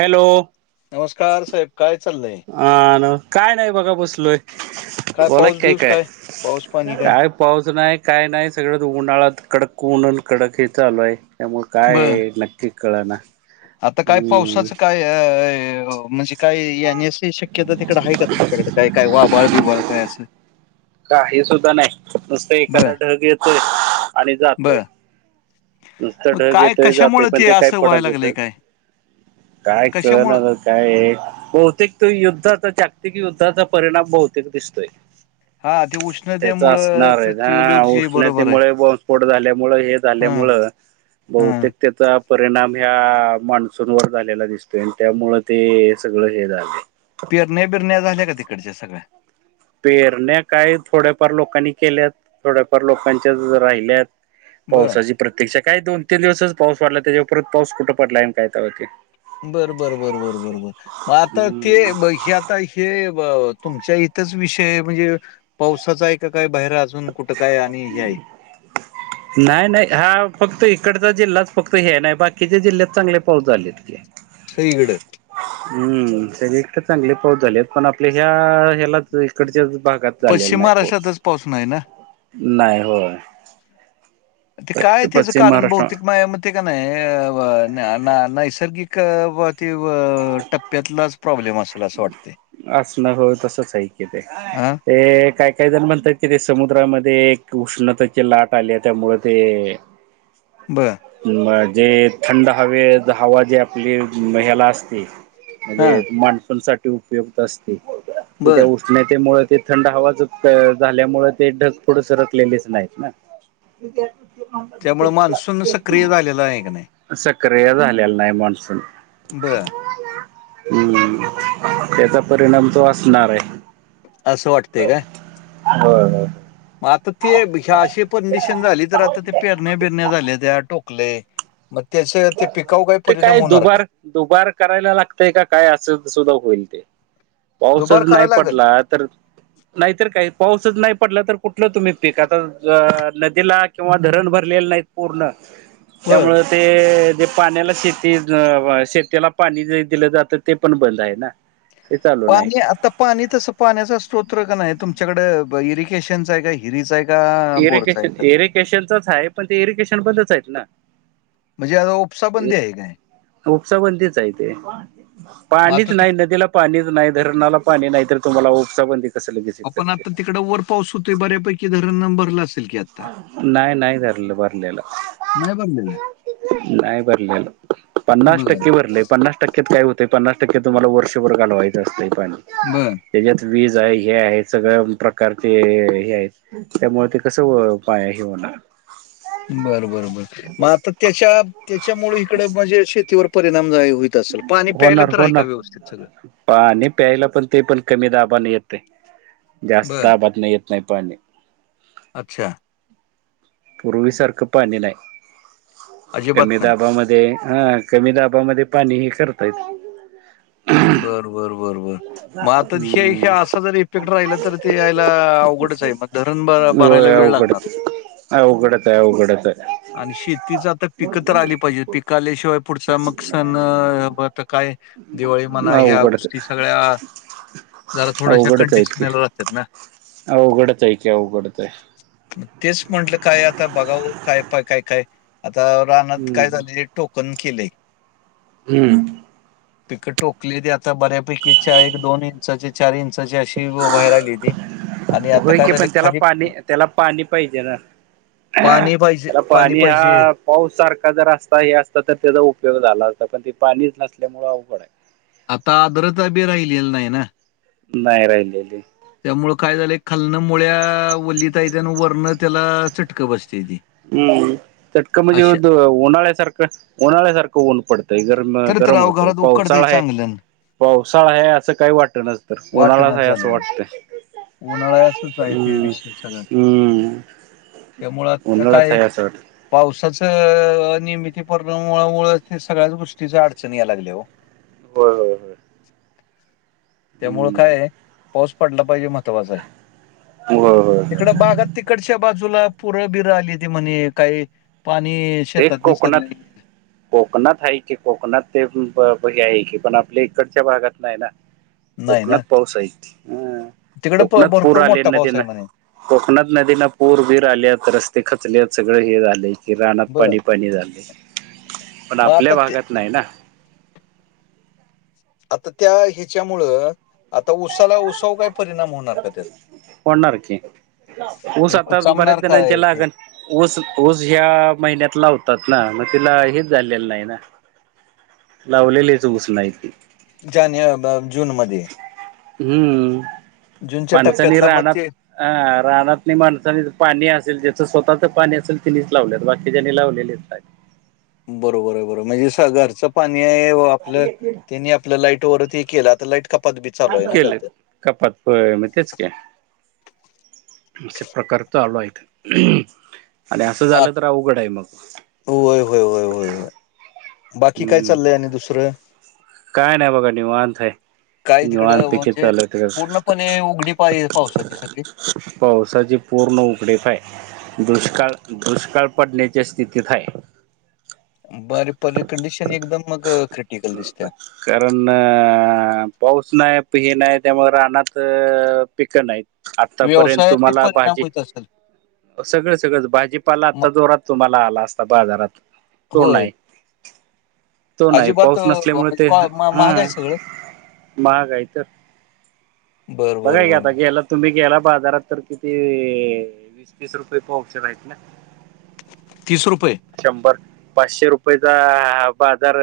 Hello! नमस्कार साहेब काय चाललंय आन काय नाही बघा बसलोय काय बोला पाऊस की काय बिऊस पाऊस पाणी काय..... काय पाऊस नाही काय नाही सगळंच उन्हाळ्यात कडक ऊनन कडक हे चालू हाय त्यामुळ बर काय नक्की कळना आता काय ह पावसाचं काय म्हणजे काय येण्यास शक्यता तिकडे आहे का तुमच्याकडे काय काय वा बळ बिबळ काय असं. का हे सुद्धा नाही नुसत बर एखादा ढग येतोय आणि जातोय. बर नुसतं मग ढग काय येतय जात कशामुळे पण ते काय असं पडत व्हायला लागलंय होेत काय काय कशामुळं कळणार. काय बहुतेक त युद्धाचा जागतिक युद्धाचा परिणाम बहुतेक दिसतोय. हा ते त्याच उष्णतेमुळं असणार आहे ना पृथ्वीवरची बरोबर आहे उष्णतेमुळे बॉम्बस्फोट झाल्यामुळे हेच. हा झाल्यामु हा बहतेक त्याचा परिणाम ह्या मान्सूनवर झालेला दिसतोय आणि त्यामुळं ते सगळं हे झालं आहे. पिरणे बिरण्या झाल्या का तिकडच्या सगळ्या पेरण्या काय थोड्याफार लोकांनी केल्यात थोड्याफार लोकांच्या राहिल्यात. बर पावसाची प्रत्यक्ष काय दोन तीन दिवसच पाऊस वाढला त्याच्यावररच पाऊस कुठं पडलाय काय का होती. बर बर बर बर बरो बर मग आता ते हम्म ब्यात आता हे तुमच्या इथंच विषय म्हणजे पावसाचा आहे का काय बाहेरा. जून कुटकाय आणि ह्याय नाही नाही हा फक्त इकडचा जिल्हाच फक्त हे नाही बाकीच्या जिल्ह्यात चांगले पाऊस झालेत. की सगळीकड हम्म सरी इतकं चांगले पाऊस झालेत पण आपल्या ह्या ह्यालाच इकडच्या भागात झालेला पश्चिम नाही पाऊस. महाराष्ट्रातच पाऊसून नाही ना. नाही होय. ते काय त्याचं पश्चिम कारण महाराष्ट्र भौतिक मायामध्ये का नाही नैसर्गिक ते टप्प्यातलाच प्रॉब्लेम असेल असं वाटते. असणं हो तसच ऐक ते हां, ते काय काही जण म्हणतात. इथे समुद्रामध्ये एक उष्णतेची लाट आली आहे त्यामु ते बर. जे थंड हवे हवा जे आपली ह्याला असते. म्हणजे हां, माणसांसाठीठी उपयुक्त असते तिथे बरं. नाही त्यामुळेळ ते थंड हवाच झाल्यामुळे ते ढग पुोडं सरकलेलेच नाहीत ना. अक. त्यामु मान्सून सक्रिय झालेला आहे क नाही. सक्रिय झालेला नाही मान्सून. बर. हम्म त्याचा परिणाम तो असणार आहे. असं वाटतंय का? हो हो. मग आता तेशी परडिशन झाली तर आता ते पेरण्या बिरण्या झाल्या त्या टोकले. मग त्याचं, ते पिकाऊ काही ते परिणाम काय होणार का? दुबार दुबार करायला लागतय का काय? असं सुद्धा होईल ते. पाऊसच दुबार नाही करायला लागेल पडला, तर? नाहीतर काही, पाऊसच नाही पडला तर कुठलं तुम्ही पीक? आता नदीला किंवा धरण भरलेले नाहीत पूर्ण [inaudible] त्यामुळं ते ते जे पाण्याला शेती, शेतीला पाणी जे दिलं जातं, ते पण बंद आहे ना. ते चालू नाही पाणी, आता पाणी तसं पाण्याचा स्त्रोत्र का नाही तुमच्याकडं, इरिगेशनचाय काय की. हिरीचाय का? बोरचा आहे इरिगेशन, का इरिगेशनचच हाय, पण ते इरिगेशन बंदचायत ना. म्हणजे आता उपसा बंदी आहे काय? उपसाबंदीच आहे ते मग पाणीच आता ते नाही नदीला. पाणीच नाही धरणाला पाणी नाही तर तुम्हाला उपसाबंदी कसं लगेच तर. आपण आता तिकडे वर पाऊस होते बऱ्यापैकी धरणनां भरला असेल की आता नाही नाही रलं भरलेलं. नाही भरलेलं नाही भरले पन्नास बर टक्के भरले पन्नास टक्कत काय होते पन्नास टक्के तुम्हाला वर्षभरालवायच असतं पण. बरं. त्याच्यात वीज आहे, हे आहे, सगळ्या प्रकारचे हे आहेत त्यामुळे ते कस? [unintelligible] ही होणा बरं, बर, बर. मग आता त्याच्या, त्याच्यामुळे इकडे म्हणजे शेतीवर परिणाम जाय होई असल. पाणी प्यायला होणार तर आहे होणार का व्यवस्थित सगळं? पाणी प्यायला पण ते पण कमी दाबान येतय. जास्त बरं. दाबातन येत नाही पाणी. अच्छा. पूर्वीसारखं पाणी नाही. कमी अजिबात नाही. दाबामध्ये हा, कमी दाबामध्ये पाणीही करतायत. [inaudible] बर, बर, बर, बर. मग आता हे, हे हम्म असं जर इफेक्ट राहिला तर, ते यायला अवघडच आहे मग. धरण ब भरायला वेळ लागणार हो. अवघडचय, अवघडचय. आणि शेतीच आता पिकं तर आली पाहिजे. पिक आल्याशिवाय पुढचा मग सण, आता काय? दिवाळी म्हणा. ह्या अवघडच गोष्टी सगळ्या जरा थोड्याश्या, अवघडच आहेत की कंडिशनला राहत्यात ना? अवघडच आहे की अवघडच आहे तेच म्हटलं, काय आता बघाव. काय पाय काय -काय आता रानात काय हम्म झालंय? टोकन केलय. हम्म. पिक टोकली. ते आता बऱ्यापैकी च्या एक दोन इंचाचे चार इंचाचे अशे बाहेर आलेती. आणि आता होय काय की झाले, पण त्याला खाली पाणी त्याला पाणी पाहिजे ना पाणी पाहिजे. पाणी पाहिजे. पाऊसारखा जर असता हे असता तर त्याचा उपयोग झाला असता, पण ते पाणीच नसल्यामुळे अवघडाय. आता आदरता भी राहिलेला नाही ना. नाही रायलेली. त्यामुळ काय झालय, खालनं मुळ्या वलीतायत्या आणि वरणं त्याला चटक बसत्याती. हम्म. चटकं म्हणजे द उन्हाळ्या सारखं. उन्हाळ्यासारखं ऊन पडतंय. गरम, तर तर गरम अहो होतय घरात उकडतंय पावसाळा हाय चांगलं पावसाळाय असं काही वाटनाच तर, उन्हाळाच हाय असं वाटतंय. उन्हाळाय असचाय ते हम्म. विषय सगळं. हम्म. त्यामुळं आता उन्हाळाच काय आहे असं वाटतं. पावसाच अनियमीती परणा [unintelligible] मुळंच ते सगळ्याच गोष्टीच अडचण या लागल्या ओ. होय, होय, होय. त्यामुळं हम्म कायाय, पाऊस पडला पाहिजे महत्त्वाचाय. होय होय तिकड होय बागा तिकडच्या बाजूला पुरं बिर आली ती म्हणे काही पाणी ते शेतात कोकणात शिरलंय कोकणात आहे की कोकणात ते हे आहे की पण आपल्या इकडच्या भागात नाही ना नाही कोकणात ना पाऊस आहे की तिकडं प- कोकणात पूर भरपूर आले मोठा ना पाऊस तेना आहे म्हणे कोकणात नदीना पूर बीर आलेत रस्ते खचले सगळे हे झालेय की रानात बर पाणी पाणी झाले पण मग आपल्या आता ते- भागात नाही ना आता त्या हेच्यामुळं आता उसाला उसावर काय परिणाम होणार का तेचा होणार की. ऊस हे आत्ता बऱ्याच कुचामणार जणांचे काय ते लागण ऊस, ऊस ह्या महिन्यात लावतात ना. मग तिला हेच झालेलं नाही ना. लावलेलेच ऊस नाहीती. जाने अ ब जूनमध्ये. हम्म जूनच्या [unintelligible] टप्प्यातला मग रानात ते हा रानातली माणसानी पाणी असेल तेचं स्वतःच पाणी असेल तिनीच लावलेत बाकीच्यांनी लावलेलीच नाहीत. बरोबर आहे बरोर म्हणजे घरचं पाणी आहे आपलं त्यांनी आपल लाईट वरती केल आता लाईट बी चालू आहे ना केल काहीतरी कपात होय मग तेच की असे प्रकार चालू आहेत आणि असं झालं तर अवघड आहे मग व्हय व्हय व्हय व्हय व्हय बाकी काय हम्म चाललंय आणि दुसरं काय नाही बघा निवांत काय निवांत तिकडं पैकी म्हणजे चालू हाय सगळ पूर्णपणे उघडी पाय पावसाची सगळी. पावसाची पूर्ण उगडीफ हाय दुष्काळ. दुष्काळ पडण्याच्या स्थितीत हाय बर [inaudible] कंडिशन एकदम मग खं [inaudible] कारण... पाऊस नाही हे नाही त्यामुळं रानात पिकं नाहीत. आतापर्यंत व्यवसायात बी तुम्हाला परिणाम भाजी होत असेल? सगळं सगळंच भाजीपाला म आता जोरात तुम्हाला आला असता बाजारात तो होय. नाही. तो नाही अजिबात पाऊस नसल्यामुळे ते म्हणजे महाग हा आहे सगळं बरं, बरं, बघाकी बरं. आता गेलात तुम्ही गेला बाजारात तर किती.... वीस तीस रुपये पावशेर आहेत ना तीस रुपये शंभर पाचशे रुपयेचा ह बा आजार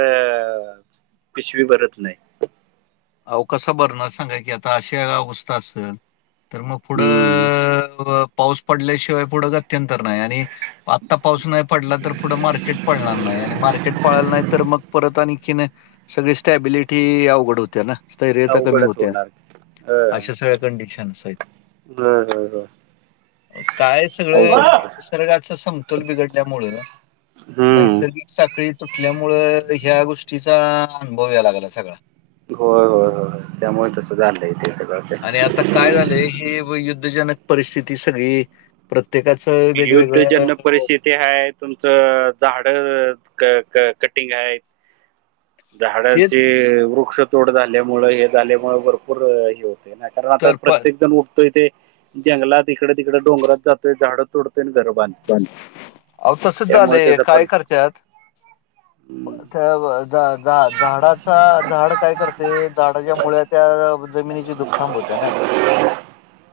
पिशवी भरत नाही अहो कसा भरणार सांगा की आता आशी अवस्था असल तर मग पुढं.... हम्म. पाऊस पडल्याशिवाय पुढं गत्यंतर नाही आणि आत्ता पाऊस नाही पडला तर पुढं मार्केट पळणार नाही आणि मार्केट पळाला नाही तर मग परत आणि [inaudible] सगळी स्टॅबिलिटी अवघड होत्या ना स्थैर्यता कमी अवघडच होत्या होणार अ अशा सगळ्या कंडिशन्स आहेत होय होय होय. काय सगळं म्हणजे अवघड निसर्गाच समतोल बिघडल्यामुळ हम्म. नैसर्गिक साखळी तुटल्यामुंळ ह्या गोष्टीचा अनुभव या लागला सगळा व्हय व्हय व्हय त्यामुळे तसं झालंय ते सग आणि आता काय झालंय हे युद्धजनक परिस्थिती सगळी प्रत्येकाच युद्धजनक परिस्थिती आहेत तुमचं झाड कटिंग हाय तेच झाडांचे वृक्षतोड झाल्यामुळे हे झाल्यामुळे भरपूर हे हो नाहीतर आता तर प प्रत्येक जण उठतो तेे जंगलात इकडे तिकडे डोंगरात जातोय झाडं तोडतोय आणि घर बांध अहो तसच झालंय पण काय करत्यात [inaudible] झा झा झाडाचा झाड काय करते झाडाच्या मुळ्या त्या जमिनीची धूप थांबवते ना.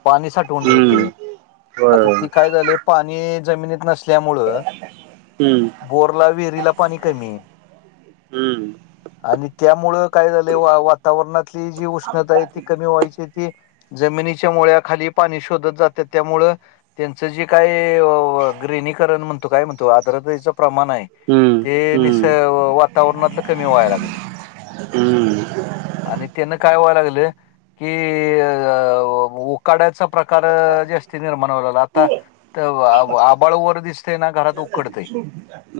पाणी साठवून ठेवतय आता ती काय झाले पाणी जमिनीत नसल्यामुळं बोरला विहिरीला पाणी कमी ये. हम्म. आणि त्यामुळं काय झालंय वा वातावरणातली जी उष्णता आहे ती कमी व्हायची ती जमिनीच्या मुळ्या खाली पाणी शोधत जात्यात त्यामुळ त्यांचं जे काय अ ग्रेनीकरण म्हणतो काय म्हणतो आद्रतेचा प्रमाण आहे ते निस वातावरणातलं कमी व्हायला लागेलं. हम्म आणि त्यांन काय व्हाया लागलं कि अ उकाड्याचा प्रकार अ जास्ती निर्माण होयला लागला आता त आभांळ वर दिसतेय ना घरात उकडतय.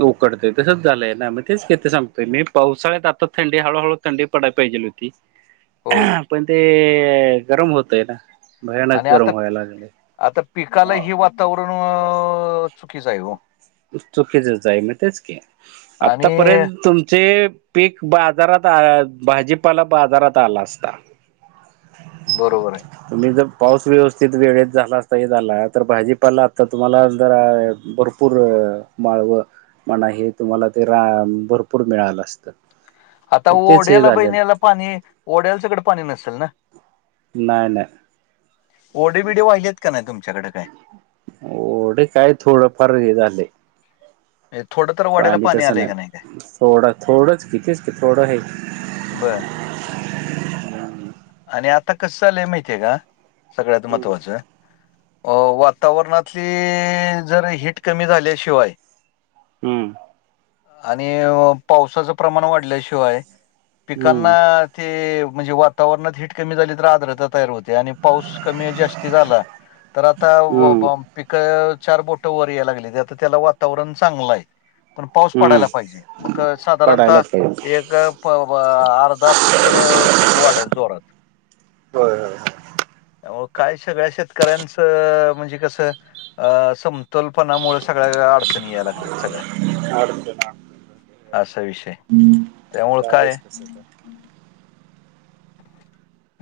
उकडतय तसंच झालंय ना मग तेच की आता सांगतोय मी पावसाळ्यात आता थंडी हळूहळू थंडी पडाला पाहिजे होती. हो पण ते गरम होतय ना भयानक आणि गरम आता व्हायला लागलय. आता पिकाला हें वातावरण अ चुकीचं आहे हो. चुकीचच आहे म तेच की आणि आतापर्यंत तुमचे पीक बाजारात आ या भाजीपाला बाजारात आला असता. बरोबर आहे. तुम्ही जर पाऊस व्यवस्थित वेगळेत झाला असता हे झाला तर भाजीपाला आता तुम्हाला जरां भर पूर माळवं म्हणा हे तुम्हाला ते रानं भरपूर मिळालं असतं. [unintelligible] आता तेच हे ओढ्याला बय झालेलं न्यायला पाणी ओढ्याला कडं पाणी नसल न नाही नाही ओडी बीडी वाहिलीत का नाय तुमच्याकडे काय? ओढ काय थोड फार हें झालंय. म्हणजे थोडं तर ओढ्याला पाणी तसं आलंय नाय का नाही काय थोडं थोडंच कि तेच कि थोडं हाय बर. आणि आता कसं झालंय माहितीय का सगळ्यात हम्म महत्त्वाचं अ वातावरणातली जर हीट कमी झाल्याशिवाय [unintelligible] हम्म आणि पावसाचं प्रमाण वाढल्याशिवाय पिकांना हम्म हम्म ते म्हणजे वातावरणात हीट कमी झाली तर आर्द्रता तयार होते आणि पाऊस कमी जास्ती झाला तर आता ब हम्म ब पिक चार बोटं वर यायला लागलीत आता त्याला वातावरण चांगलं हाय. पण पाऊस हम्म पडायला पाहिजे मग पडायला साधारणतः पाहिजे एक प वं अर्धा फुट भर पिक वाढल जोरात आवो काय सगळ्या शेतकऱ्यांचं म्हणजे कसं अ समतोलपणामुळे सगळ्या अडचणी यायला लागल्यात सगळ्या [unintelligible] असा विषय त्यामुळ बेस तस तर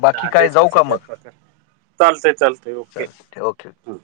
बाकी काय झालंच जाऊ तसं का त्या मग प्रकार चालत चालतय ओके चालते ओके ह